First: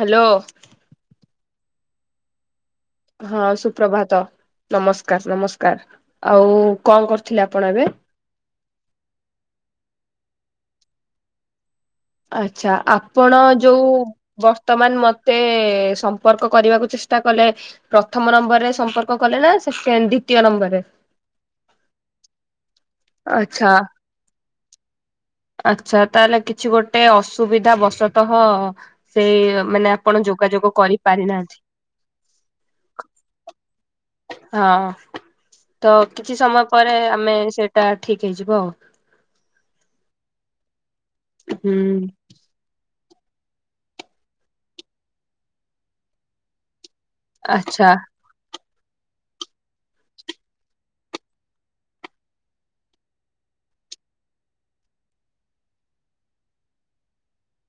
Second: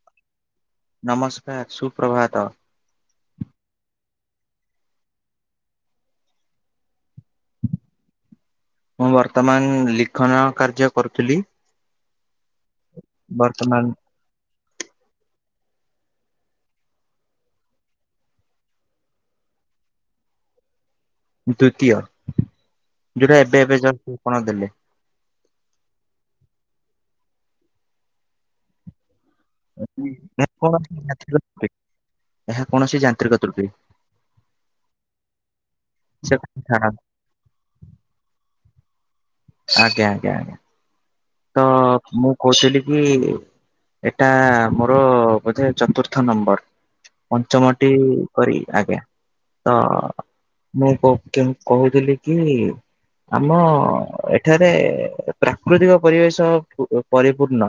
Hello. ନମସ୍କାର ସୁପ୍ରଭାତ। ହଁ ସୁପ୍ରଭାତ ନମସ୍କାର ନମସ୍କାର ଆଉ କଣ କରୁଥିଲେ ଆପଣ ଏବେ? ମୁଁ ବର୍ତ୍ତମାନ ଲିଖନ କାର୍ଯ୍ୟ କରୁଥିଲି। ଆଛା ଆପଣ ବର୍ତ୍ତମାନ ଯୋଉ ବର୍ତ୍ତମାନ ମତେ ସମ୍ପର୍କ କରିବାକୁ ଚେଷ୍ଟା କଲେ ପ୍ରଥମ ନମ୍ବରରେ ସମ୍ପର୍କ କଲେ ନା ସେ ଫ୍ରେ ଦ୍ଵିତୀୟ ନମ୍ବରରେ? ଦ୍ଵିତୀୟ ଯୋଉଟା ଏବେ ଆଚ୍ଛା ଏବେ ଯ ଠିକଣା ଦେଲେ। ଆଚ୍ଛା ତାହେଲେ କିଛି ଗୋଟେ ଅସୁବିଧା ବଶତଃ ସେଇ ମାନେ ଆପଣ ଏହା ଯୋଗାଯୋଗ କୌଣସି କରିପାରି ଯାନ୍ତ୍ରିକ ନାହାନ୍ତି। ତ୍ରୁଟି ଏହା କୌଣସି ଯାନ୍ତ୍ରିକ ତ୍ରୁଟି। ହଁ ତ ସେ କିଛି କଥା ସମୟ ପରେ ଛାଡ଼ନ୍ତୁ। ଆମେ ସେଇଟା ଠିକ ହେଇଯିବ। ଆଜ୍ଞା ଆଜ୍ଞା ଆଜ୍ଞା ତ ହୁଁ ମୁଁ କହୁ ସିଲିକି ଏଇଟା ମୋର ବୋଧେ ଚତୁର୍ଥ ନମ୍ବର। ଆଚ୍ଛା ପଞ୍ଚମଟି କରି ଆଜ୍ଞା। ତ ମୁଁ କହୁଥିଲି କି ଆମ ଏଠାରେ ପ୍ରାକୃତିକ ପରିବେଶ ପୁ ପରିପୂର୍ଣ୍ଣ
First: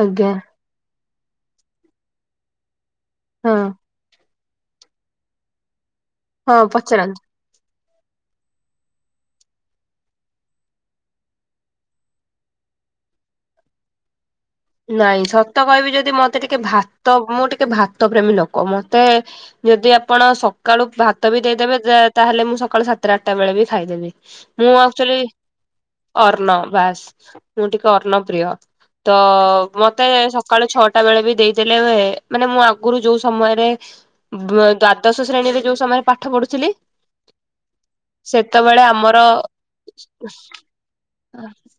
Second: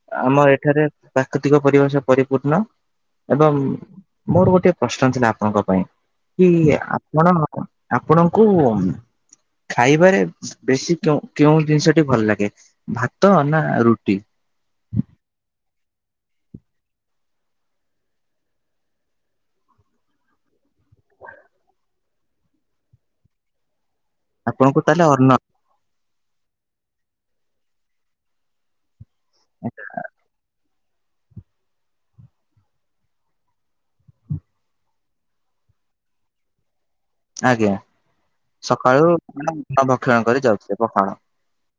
ଆଜ୍ଞା ଆମର ଏଠାରେ ପ୍ରାକୃତିକ ପରିବେଶ ପରିପୂର୍ଣ୍ଣ ହଁ ଏବଂ ମୋର ଗୋଟେ ପ୍ରଶ୍ନ ଥିଲା ଆପଣଙ୍କ ପାଇଁ କି ହଁ ପଚାରନ୍ତୁ। ଆପଣ ଆପଣଙ୍କୁ ଖାଇବାରେ ବେଶୀ କେଉଁ ଜିନିଷ ଭଲ ଲାଗେ ଭାତ ନା ରୁଟି? ନାଇଁ ସତ କହିବି ଯଦି ମତେ ଟିକେ ଭାତ ମୁଁ ଟିକେ ଭାତ ପ୍ରେମୀ ଲୋକ। ମତେ ଯଦି ଆପଣ ସକାଳୁ ଭାତ ବି ଦେଇଦେବେ ତାହେଲେ ମୁଁ ସକାଳୁ ସାତଟ ଆଠଟା ବେଳେ ବି ଖାଇଦେବି। ମୁଁ ଆପଣଙ୍କୁ ତାହେଲେ ଆକ୍ଚୁଆଲି ଅନ୍ନ ଅର୍ଣ୍ଣ ବାସ ମୁଁ ଟିକେ ଅର୍ଣ୍ଣ ପ୍ର୍ରିୟ ତ ମତେ ସକାଳ ଛଅଟା ଟା ବେଳେ ବି ଦେଇଦେଲେ ମାନେ ମୁଁ ଆଗରୁ ଯୋଉ ସମୟରେ ବ୍ ଦ୍ଵାଦଶ ଶ୍ରେଣୀରେ ଯୋଉ ସମୟ ପାଠ ପଢୁଥିଲି ଆଜ୍ଞା ସେତେବେଳେ ସକାଳୁ ଆମର ଭକ୍ଷଣ କରି ଯାଉଥିଲେ ପଖାଳ।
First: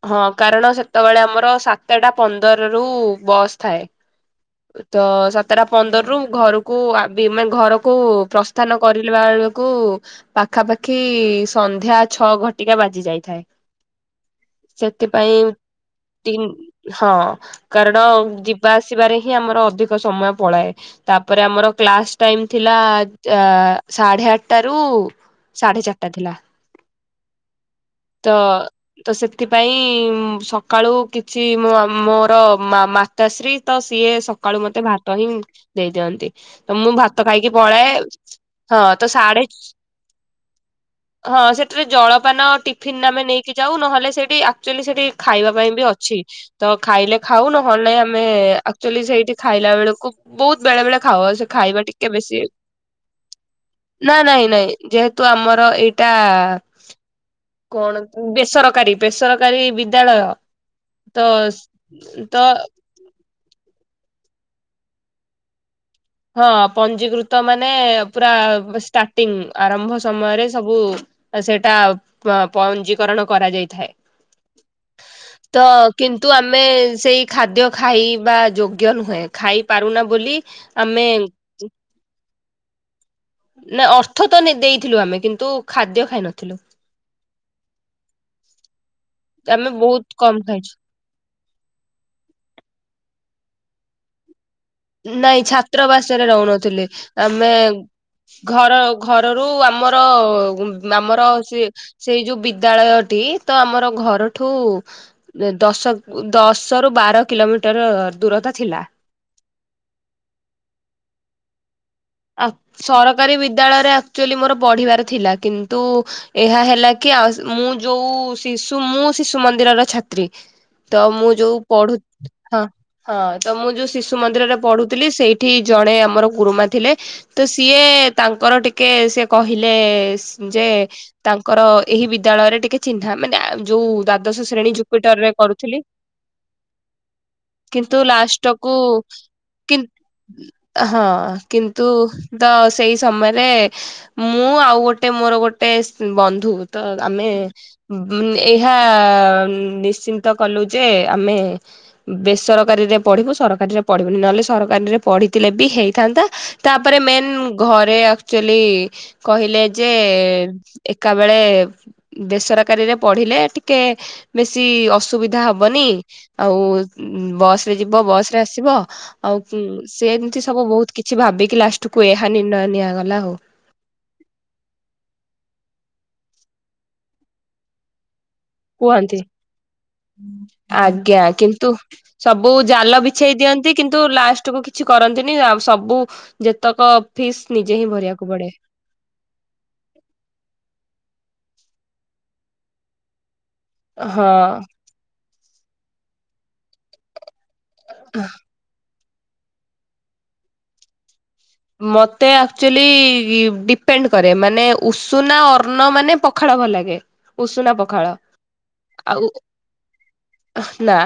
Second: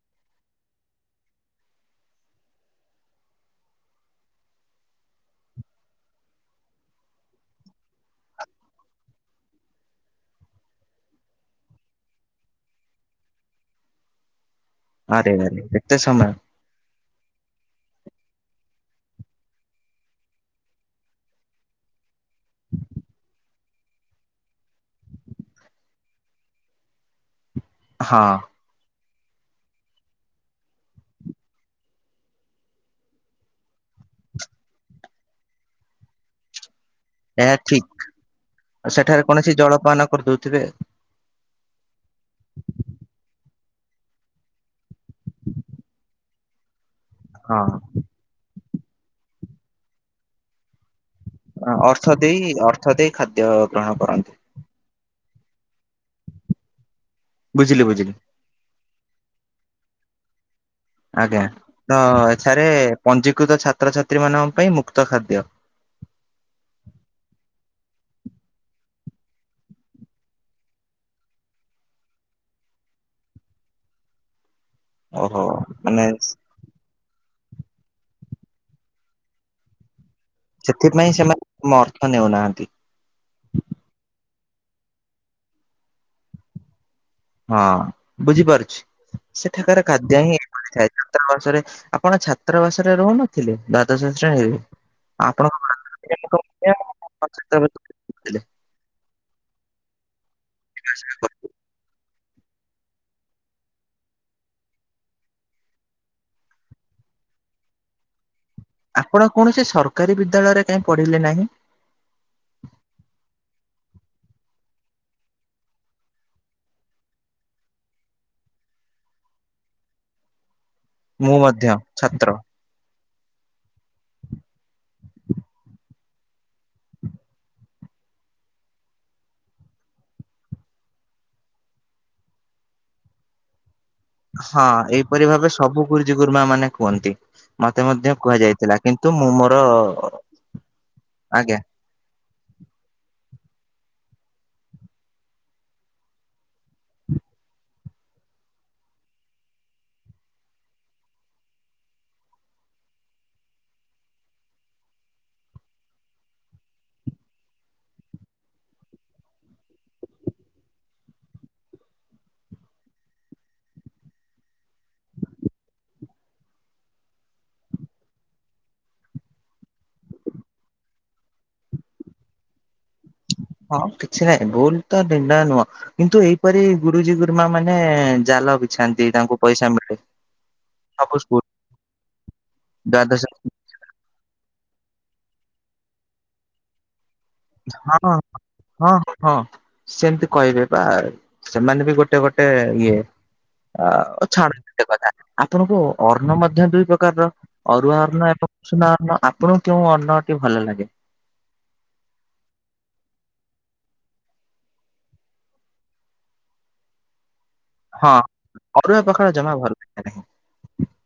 ହଁ କାରଣ ସେତେବେଳେ ଆମର ସାତଟା ପନ୍ଦର ରୁ ବସ୍ ଥାଏ। ହ [unintelligible] ତ ସାତଟା ପନ୍ଦରରୁୁ ଘରକୁ ଆ ବି-ମାନେ ଘରକୁ ପ୍ରସ୍ଥାନ କରିଲା ବେଳକୁ ପାଖାପାଖି ସନ୍ଧ୍ୟା ଛଅ ଘଟିକା ବାଜି ଯାଇଥାଏ। ଆରେ ସେଥିପାଇଁ ଆରେ ଏତେ ସମୟ ତିନ୍ ହଁ। କାରଣ ଯିବା ଆସିବାରେ ହିଁ ଆମର ଅଧିକ ସମୟ ପଳାଏ ତାପରେ ଆମର କ୍ଲାସ ଟାଇମ ଥିଲା ଆ-ସାଢେ ଆଠଟା ରୁ ସାଢେ ଚାରିଟା ଥିଲା। ହଁ ତ। ତ ସେଥିପାଇଁ ସକାଳୁ କିଛି ମୋ ଆ ମୋର୍ ତ ମା ମାତାଶ୍ରୀ ତ ସିଏ ସକାଳୁ ମତେ ଭାତ ହିଁ ଦେଇ ଦିଅନ୍ତି ତ ମୁଁ ଭା ଭାତ ଖାଇକି ଏହା ଠିକ ପଳାଏ ହଁ ତ ସେଠାରେ ସାଡେ କୌଣସି ଜଳପାନ କରିଦଉଥିବେ ହଁ ସେଠିରେ ଜଳପାନ ଟିଫିିନ୍ ଆମେ ନେଇକି ଯାଉ ନହେଲେ ସେଠି ଆକ୍ଚୁଆଲି ସେଠି ଖାଇବା ପାଇଁ ବି ଅଛି ତ ଖାଇଲେ ଖାଉ ହଁ ନହେଲେ ଆମ ଆମେ ଏକ୍ଟୁଆଲି ସେଇଟି ଖାଇଲା ବେଳକୁ ବହୁତ ବେଳେ ବେଳେ ଖାଉ ଆଉ ସେ ଖାଇବା ଅର୍ଥ ଟିକିଏ ଦେଇ ବେଶୀ ଅର୍ଥ ଦେଇ ଖାଦ୍ୟ ଗ୍ରହଣ ନା କରନ୍ତି ନାଇଁ ନାଇଁ। ଯେହେତୁ ଆମର ଏଇଟା ବୁଝିଲି କଣ ବୁଝିଲି ବେସରକାରୀ। ବେସରକାରୀ ବିଦ୍ୟାଳୟ ତ ଆଜ୍ଞା ତ ଏଠାରେ ପଞ୍ଜୀକୃତ ଛାତ୍ରଛାତ୍ରୀ ମାନଙ୍କ ପାଇଁ ମୁକ୍ତ ଖାଦ୍ୟ। ହଁ ପଞ୍ଜୀିକୃତ ମାନେ ପୁରା ଷ୍ଟାର୍ଟିଂ ଆରମ୍ଭ ସମୟରେ ସବୁ। ସେଟା ପ୍-ପଞ୍ଜୀିକରଣ କରାଯାଇଥାଏ। ହ [unintelligible] ତ କିନ୍ତୁ ଆମ୍ ଆମେ ସେଇ ଖାଦ୍ୟ ଖାଇବା ଯୋଗ୍ୟ ନୁହେଁ ଖାଇ ପାରୁନା ବୋଲି। ଆମେ ସେଥିପାଇଁ ସେମାନେ ମ ଅର୍ଥ ନେଉନାହାନ୍ତି। ନା ଅର୍ଥ ତ ନେ-ଦେଇଥିଲୁ ଆମେ କିନ୍ତୁ ଖାଦ୍ୟ ଖାଇ ନଥିଲୁ। ହଁ ବୁଝିପାରୁଛି ଆମେ ସେଠାକାର ବହୁତ ଖାଦ୍ୟ ହିଁ କମ ଏହି ଖାଇଛୁ ଭଳି ଥାଏ ତ। ଛାତ୍ରାବାସରେ ଆପଣ ଛାତ୍ରବାସରେ ରହୁନଥିଲେ ଦ୍ୱାଦଶ ଶ୍ରେଣୀରେ। ନାଇଁ ଆପଣଙ୍କ ଛାତ୍ରାବାସରେ ରହୁନଥିଲି ଆମେ। ଥିଲେ ଘର ଘରରୁ ଆମର ଗୁମ୍ -ଆମର ସିଏ। ସେଇ ଯୋଉ ବିଦ୍ୟାଳୟଟି ତ ଆମର ଘରଠୁ। ଦଶ ଦଶ ରୁ ବାର କିଲୋମିଟର ଦୂରତା ଥିଲା। ଆପଣ କୌଣସି ସରକାରୀ ବିଦ୍ୟାଳୟରେ କାଁଇ ପଢିଲେ ନାହିଁ? ଅକ୍-ସରକାରୀ ବିଦ୍ୟାଳୟରେ ଆକ୍ଚୁଅଲି ମୋର ପଢିବାର ଥିଲା କିନ୍ତୁ ଏହା ହେଲା କି ଆ-ମୁଁ ଯୋଉ ଶିଶୁ ମୁଁ ଶିଶୁ ମନ୍ଦିରର ଛାତ୍ରୀ। ତ ମୁଁ ଯୋଉ ମଧ୍ୟ ପଢୁ ଛାତ୍ର ହଁ। ହଁ ତ ମୁଁ ଯୋଉ ଶିଶୁ ମନ୍ଦିରରେ ପଢ଼ୁଥିଲି ସେଇଠି ଜଣେ ଆମର ଗୁରୁମା ଥିଲେ। ତ ସିଏ ତାଙ୍କର ଟିକେ ସେ କହିଲେ ସ-ଯେ। ତାଙ୍କର ଏହି ବିଦ୍ୟାଳୟରେ ଟିକେ ଚିହ୍ନା ମାନେ ଯୋଉ ଦାଦ ହଁ ଏହିପରି ଭାବେ ସବୁ ଗୁରୁଜୀ ଗୁରୁମା ମାନେ କୁହନ୍ତି ମତେ କିନ୍ତୁ ମଧ୍ୟ କୁହାଯାଇ ଲାଷ୍ଟକୁ ଥିଲା କିନ୍ତୁ ମୁଁ ମୋର। କି ହଁ ଆଜ୍ଞା କିନ୍ତୁ ତ ସେଇ ସମୟରେ ମୁଁ ଆଉ ଗୋଟେ ମୋର ଗୋଟେ ଶ-ବନ୍ଧୁ ତ ଆମେ। ମ୍-ଏହା ନିଶ୍ଚିନ୍ତ କଲୁ ଯେ ଆମେ। ବେସରକାରୀରେ ପଢିବୁ ସରକାରୀରେ ପଢିବୁନି ନହେଲେ ସରକାରୀରେ ପଢିଥିଲେ ବି ହେଇଥାନ୍ତା। ତାପରେ ମେନ୍ ଘରେ ଆକ୍ଚୁଲି। କହିଲେ ଯେ ଏକା ବେଳେ ବେସରକାରୀରେ ପଢିଲେ ଟିକେ ବେଶୀ ଅସୁବିଧା ହବନି ଆଉ ବସ ରେ ଯିବ ବସ ରେ ଆସିବ। ଆଉ କ୍-ସେନ୍ତି ସବୁ ବହୁତ କିଛି ଭାବିକି ଲାଷ୍ଟକୁୁ ଏହା ନିର୍ଣ୍ଣୟ ନିଆଗଲା ଆଉ। ହଁ କିଛି ନହିଁ ଭୁଲ ତ ନିର୍ଣ୍ଣୟ ନୁହଁ। କିନ୍ତୁ ଏଇପରି ଗୁରୁଜୀ ଗୁରୁମା ମାନେ ଜାଲ ବି କୁହନ୍ତି ସବୁ ଆଜ୍ଞା ସ୍କୁଲ କିନ୍ତୁ ସବୁ ଜାଲ ଦ୍ଵାଦଶ ବିଛେଇ ଦିଅନ୍ତି କିନ୍ତୁ ଲାଷ୍ଟ କୁ କିଛି କରନ୍ତିନି ଆଉ ସବୁ ଯେତକ ଫିସ୍ ନିଜେ ହିଁ ହଁ ଭରିବାକୁ ପଡେ ହଁ ହଁ। ସେମିତି କହିବେ ବା ସେମାନେ ବି ଗୋଟେ ଗୋଟେ ଇଏ ଆଉ ହଁ। ଛାଡ଼ନ ଗୋଟେ କଥା ଆପଣଙ୍କୁ ଅର୍ଣ ମଧ୍ୟ ଦୁଇ ପ୍ରକାରର ଅରୁଆ ଅର୍ଣ୍ଣ ଏବଂ ଉସୁନାଅର୍ଣ୍ଣ ଆପଣଙ୍କୁ କେଉଁ ଅନ୍ନଟି ଭଲ ଲାଗେ। ମତେ ଆକ୍ଚୁଲି ଡିପେଣ୍ଡ କରେ ମାନେ ଉଷୁନା ଅର୍ଣ ମାନେ ପ ପଖାଳ ଭଲ ଲାଗେ ଉଷୁନା ପଖାଳ ହଁ ଅରୁଆ ଆଉ ପଖାଳ ଜମା ଭଲ ଲାଗେ ନାହିଁ। ନା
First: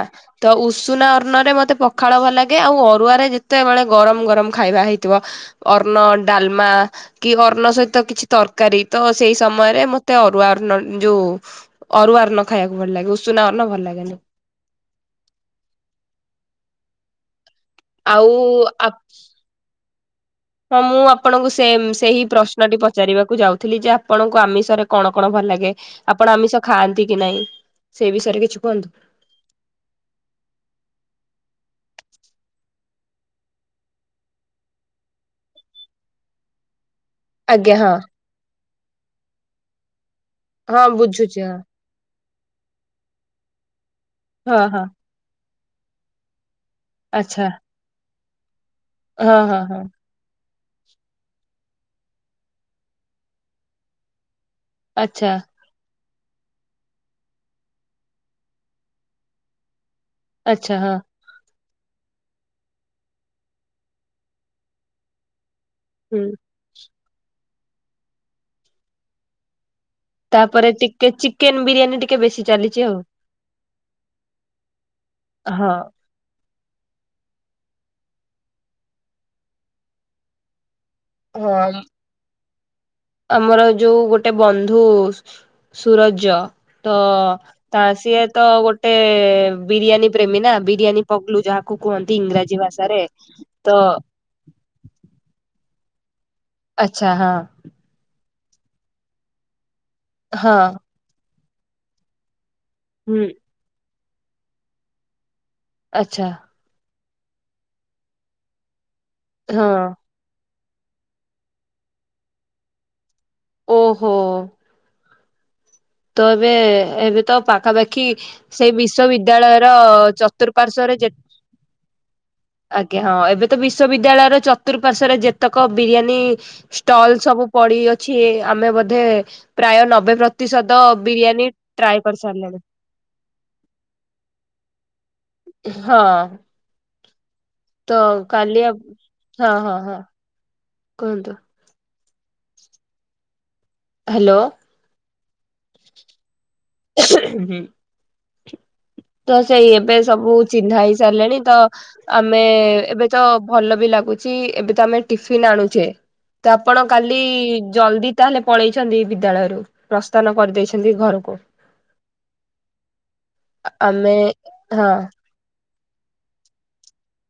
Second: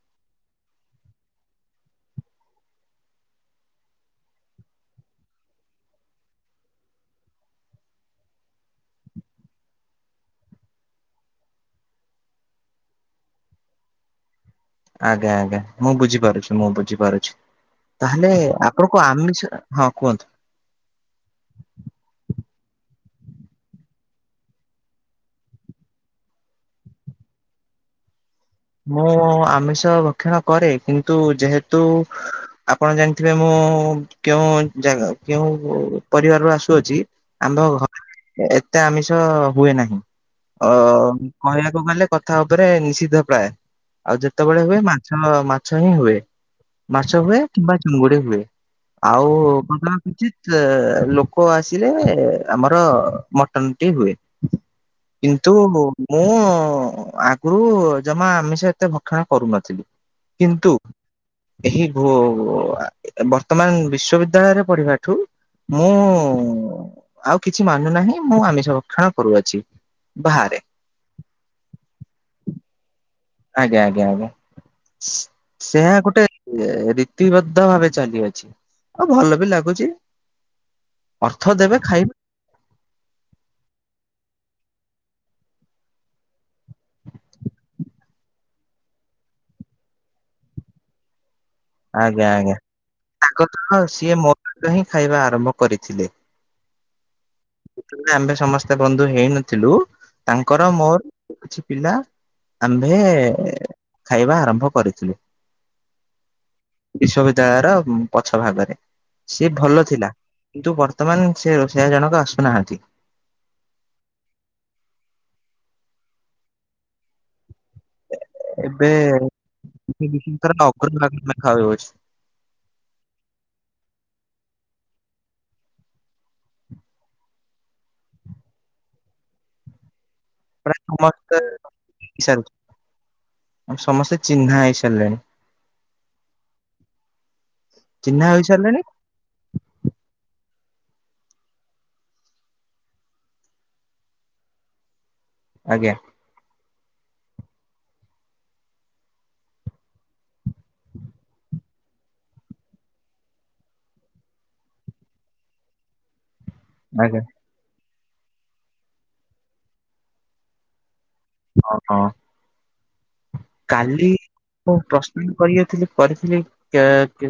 ତ ଉଷୁନା ଅର୍ନ ରେ ମତେ ପଖାଳ ଭଲ ଲାଗେ ଆଉ ଅରୁଆରେ ଯେତେବେଳେ ଗରମ ଗରମ ଖାଇବା ହେଇ ଥିବ ଅର୍ଣ୍ଣ ଡାଲମା କି ଅର୍ଣ୍ଣ ସହିତ କିଛି ତରକାରୀ ତ ସେଇ ସମୟରେ ମତେ ଅରୁଆ ଅର୍ଣ୍ଣ ଯୋଉ ଅରୁଆ ଅର୍ଣ୍ଣ ଖାଇବାକୁ ଭଲ ଲାଗେ ଉଷୁନା ଅର୍ଣ୍ଣ ଭଲ ଲାଗେନି। ଆଜ୍ଞା ଆଜ୍ଞା ମୁଁ ବୁଝିପାରୁଛି ମୁଁ ବୁଝିପାରୁଛି ତାହେଲେ ଆଉ ଆପଣଙ୍କୁ ଆମିଷ ହଁ କୁହନ୍ତୁ? ହଁ ମୁଁ ଆପଣଙ୍କୁ ସେ ସେହି ପ୍ରଶ୍ନଟି ପଚାରିବାକୁ ଯାଉଥିଲି ଯେ ଆପଣଙ୍କୁ ଆମିଷରେ କଣ କଣ ଭଲ ଲାଗେ? ଆପଣ ଆମିଷ ଖାଆନ୍ତି କି ନାହିଁ ସେ ବିଷୟରେ କିଛି କୁହନ୍ତୁ ମୁଁ ଆମିଷ ଭକ୍ଷଣ କରେ କିନ୍ତୁ ଯେହେତୁ ଆପଣ ଜାଣିଥିବେ ମୁଁ କେଉଁ ଜାଗା କେଉଁ ପରିବାରରୁ ଆସୁଅଛି ଆମ୍ଭ ଆଜ୍ଞା ହଁ ଏତେ ଆମିଷ ହୁଏ ନାହିଁ ଅ ହଁ ବୁଝୁଛି ହଁ କହିବାକୁ ଗଲେ କଥା ଉପରେ ନିଷିଦ୍ଧ ପ୍ରାୟ ଆଉ ଯେତେବେଳେ ହଁ ହୁଏ ହଁ ମାଛ ମାଛ ହିଁ ହୁଏ ମାଛ ହୁଏ ଆଚ୍ଛା କିମ୍ବା ଚୁଙ୍ଗୁଡି ହୁଏ ଆଉ ହଁ ହଁ ହଁ କଣ ଉଚିତ ଲୋକ ଆସିଲେ ଆମର ମଟନଟି ହୁଏ ଆଚ୍ଛା କିନ୍ତୁ ମୁଁ ଆଗରୁ ଜମା ଆମିଷ ଏତେ ଭକ୍ଷଣା କରୁନଥିଲି ଆଚ୍ଛା କିନ୍ତୁ ହଁ ଏହି ଭୋ ବର୍ତ୍ତମାନ ବିଶ୍ଵବିଦ୍ୟାଳୟରେ ପଢିବା ଠୁ ମୁଁ ହୁଁ ଆଉ କିଛି ମାନୁ ନାହିଁ ମୁଁ ଆମିଷରକ୍ଷଣ କରୁଅଛି। ବାହାରେ ତାପରେ ଟିକେ ଚିକେନ ବିରିୟାନୀ ଟିକେ ବେଶୀ ଚାଲିଛି ଆଉ। ଆଜ୍ଞା ଆଜ୍ଞା ଆଜ୍ଞା ହଁ ସେ ଗୋଟେ ରୀତିିବଦ୍ଧ ଭାବେ ଚାଲିଅଛି ଆଉ ଭଲ ବି ଲାଗୁଛି। ଅର୍ଥ ଦେବେ ହଁ ଖାଇବେ। ଆମର ଯୋଉ ଗୋଟେ ବନ୍ଧୁ ସୁରଜ ତ ତ ସିଏ ତ ଗୋଟେ ବିରିୟାନୀ ପ୍ରେମୀ ନା ବିରିୟାନୀ ପଗଲୁ ଯାହା କୁ କୁହନ୍ତି ଆଜ୍ଞା ଇଂରାଜୀ ଭାଷାରେ ତ ଏଟା ହିଁ ଖାଇବା ଆରମ୍ଭ କରିଥିଲେ। ଆଚ୍ଛା ହଁ। ଆମେ ସମସ୍ତେ ବନ୍ଧୁ ହେଇନଥିଲୁ ହଁ ତାଙ୍କର ମୋର କିଛି ପିଲା ଆମ୍ଭେ ହୁଁ ଖାଇବା ଆରମ୍ଭ କରିଥିଲୁ। ଆଛା। ବିଶ୍ୱବିଦ୍ୟାଳୟର ପଛ ଭାଗରେ ସିଏ ହଁ ଭଲ ଥିଲା। କିନ୍ତୁ ବର୍ତ୍ତମାନ ସେ ରୋଷେଇଆ ଜଣକ ଆସୁନାହାନ୍ତି। ଓହୋ। ତ ଏବେ ଏବେ ତ ପାଖାପାଖି କି ସେଇ ଏବେ ବିଶ୍ଵବିଦ୍ୟାଳୟର ବିଶେଷକରି ଚତୁଃପାର୍ଶ୍ଵରେ ଯେ ଅଗ୍ରଭାଗ ଖାଉଅଛି। ଆଜ୍ଞା ହଁ ଏବେ ତ ବିଶ୍ୱବିଦ୍ୟାଳୟର ଚତୁର୍ପାର୍ଶରେ ଯେତେକ ବିରିୟାନୀ ଷ୍ଟଲ ସବୁ ପଡି ଅଛି ଆମେ ବୋଧେ ପ୍ରାୟ ନବେ ପ୍ରତିଶତ ସତ ପ୍ରାୟ ସମସ୍ତେ ବିରଆନି ଟ୍ରାଏ କରି ହେଇସାରିଛି ସାରିଲଣି। ସମସ୍ତେ ଚିହ୍ନା ହେଇ ସାରିଲେଣି। ହଁ। ତ ଚିହ୍ନା କାଲି ହେଇସାରିଲେଣି [unintelligible] ହଁ ହଁ ହଁ। କୁହନ୍ତୁ। ହାଲୋ। ଆଜ୍ଞା। [unintelligible] ତ ସେଇ ଏବେ ସବୁ ଚିହ୍ନା ହେଇ ସାରିଲେଣି ତ ଆମେ ଏବେ ତ ଭଲ ବି ଲାଗୁଚି ଏବେ ତ ଆମେ ଟିଫିିନ ଆଣୁଛେ। ତ ଆପଣ କାଲି ଆଜ୍ଞା ଜଲ୍ଦୀ ତାହେଲେ ପଳେଇଛନ୍ତି ବିଦ୍ୟାଳୟରୁ ପ୍ରସ୍ଥାନ କରିଦେଇଛନ୍ତି ଘରକୁ। ଅଃ। କାଲି ଆମେ ମୁଁ ହଁ ପ୍ରସ୍ଥାନ କରିବାର ଥିଲେ କରିଥିଲି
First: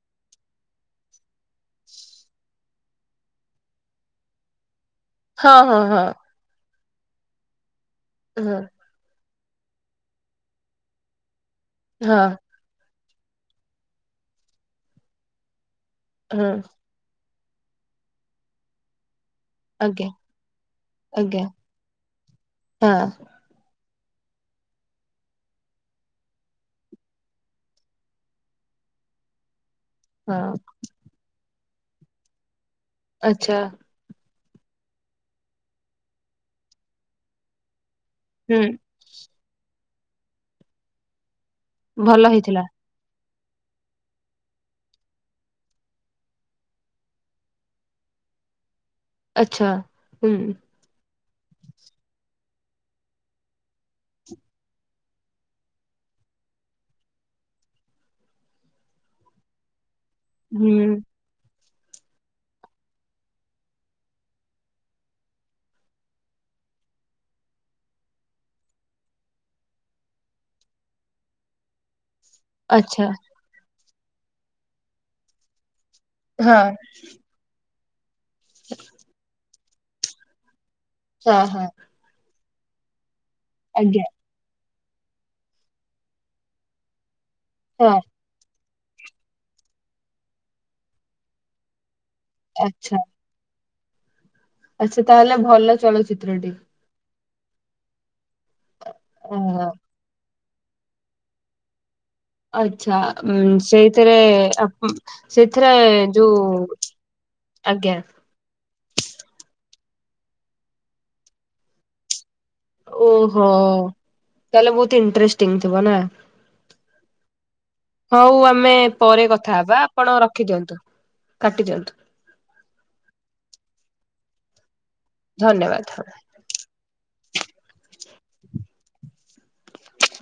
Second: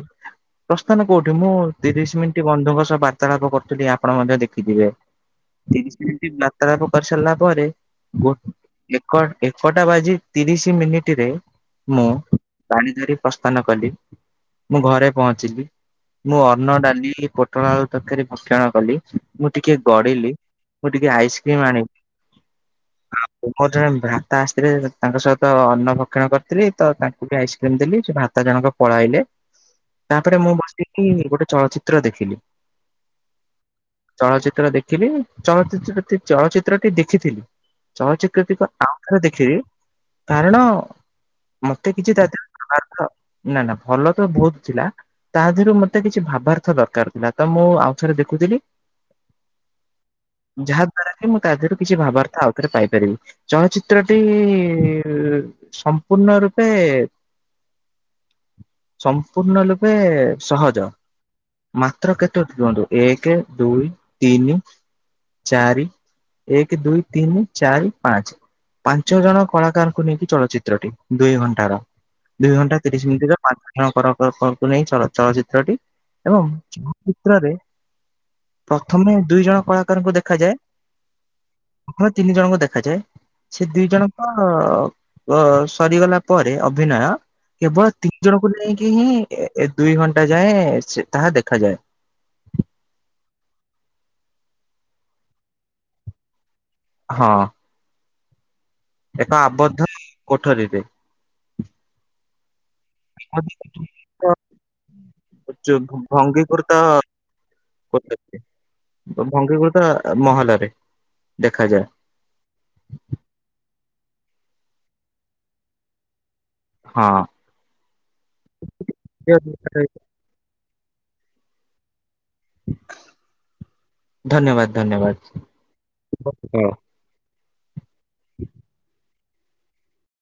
[unintelligible] ପ୍ରସ୍ଥାନ କୋଉଠି ମୁଁ ତିରିଶ ମିନିଟ୍ ବନ୍ଧୁଙ୍କ ସହ ବାର୍ତ୍ତାଳାପ କରୁଥିଲି ଆପଣ ମଧ୍ୟ ଦେଖିଥିବେ। ହଁ ହଁ ତିରିଶ ହଁ ମିନିଟ୍ ବାର୍ତ୍ତାଳାପ କରି ସାରିଲା ପରେ ଗୋ ହଁ ଏକ ଏକଟା ବାଜି ତିରିଶ ମିନିଟିରେ ମୁଁ ହଁ [unintelligible] ଧରି ପ୍ରସ୍ଥାନ କଲି ମୁଁ ଘରେ ପହଞ୍ଚିଲି ମୁଁ ହଁ ଅର୍ନ ଡାଲି ପୋ ଟୋଳୋ ଆଳୁ ତରକାରୀ ଭକ୍ଷଣ କଲି। ମୁଁ ଟିକେ ଆଜ୍ଞା ଗଡିଲି ମୁଁ ଟିକେ ଆଜ୍ଞା ଆଇସ୍କ୍ରିମ୍ ଆଣି ହଁ ମୋର ଜଣେ ଭ୍ରାତା ଆସିଥିଲେ ତାଙ୍କ ସହିତ ଅର୍ନ ଭକ୍ଷଣ କରିଥିଲି ତ ତାଙ୍କୁ ବି ଆଇସ୍କ୍ରିମ ଦେଲି ସେ ଭ୍ରାତା ଜଣକ ପଳାଇଲେ ତାପରେ ହଁ ମୁଁ ବସ୍ ସିକି ଗୋଟେ ଚଳଚିତ୍ର ଦେଖିଲି। ଆଚ୍ଛା। ଚଳଚିତ୍ର ଦେଖିଲି ଚଳଚିତିର ଟି ଚଳଚିତ୍ର ଟି ଦେଖିଥିଲି ଚଳଚି ହୁଁ କୃତିକ ଆଉ ଥରେ ଦେଖି [unintelligible] କାରଣ ମତେ କିଛି ଭଲ ତା ହେଇଥିଲା [unintelligible] ନା ନା ଭଲ ତ ବୋହୁତ ଥିଲା। ତା ଦେହରୁ ମତେ କିଛି ଭାବାର୍ଥ ଦରକାର ଥିଲା ତ ମୁଁ ଆଉ ଥରେ ଦେଖୁଥିଲି। ଆଚ୍ଛା ହୁଁ। ଯାହା ଦ୍ଵାରା କି ମୁଁ ତା ଦେହରୁ କିଛି ଭାବାର୍ତା ଆଉଥରେ ପାଇପାରିବି ଚଳଚିତ୍ରଟି ସମ୍ପୂର୍ଣ୍ଣ ରୂପେ ସମ୍ପୂର୍ଣ୍ଣ ଲୁପେ। ହୁଁ ସହଜ ମାତ୍ର କେତୋ ରୁହନ୍ତୁ ଏକ ଦୁଇ ତିନି ଚାରି ଏକେ ଦୁଇ ତିନି ଚାରି ପାଞ୍ଚେ ପାଞ୍ଚ ଜଣ କଳାକାରଙ୍କୁ ନେଇକି ଚଳ ଚିତ୍ରଟି ଦୁଇ ଘଣ୍ଟାର ଦୁଇ ଘଣ୍ଟା ଆଚ୍ଛା ତିରିଶ ମିନିଟ ର ପାଞ୍ଚ ଜଣ [unintelligible] ଚଳଚିତ୍ର ଟି ଏବଂ ହଁ ଚଳଚିତ୍ରରେ ପ୍ରଥମେ ଦୁଇ ଜଣ କଳାକାରଙ୍କୁ ଦେଖାଯାଏ। ହଁ ହଁ। [unintelligible] ତିନି ଜଣଙ୍କୁ ଦେଖାଯାଏ ସେ ଦି ଆଜ୍ଞା ଜଣଙ୍କ ଅ ସରିଗଲା ପରେ ଅଭିନୟ ହଁ କେବଳ ତି ଜଣକୁ ନେଇକି ହିଁ ଏ ଏ ଦୁଇ ଘଣ୍ଟା ଯାଏଁ ସେ ତାହା ଦେଖାଯାଏ। ଆଚ୍ଛା। ଆଚ୍ଛା ତାହେଲେ ଭଲ ଚଳଚିତ୍ର ଟି। ହଁ। ଏକ ଓହୋ ଆବଦ୍ଧ କୋଠରୀରେ ଆଚ୍ଛା ଉଁ ସେଇଥିରେ [unintelligible] ସେଥିରେ ଯୋଉ ଭଙ୍ଗୀକୃତ ଆଜ୍ଞା। [unintelligible] ମହଲରେ ଦେଖାଯାଏ। ଓହୋ ତାହେଲେ ବୋହୁତି ଇଣ୍ଟ୍ରେଷ୍ଟିଙ୍ଗି ଥିବ ନା। ହଁ ହଉ ଆମେ ପରେ କଥା ହବା ଆପଣ ରଖିଦିଅନ୍ତୁ। କାଟି ଦିଅନ୍ତୁ। ଧନ୍ୟବାଦ ଧନ୍ୟବାଦ। ଧନ୍ୟବାଦ [unintelligible] ହୁଁ।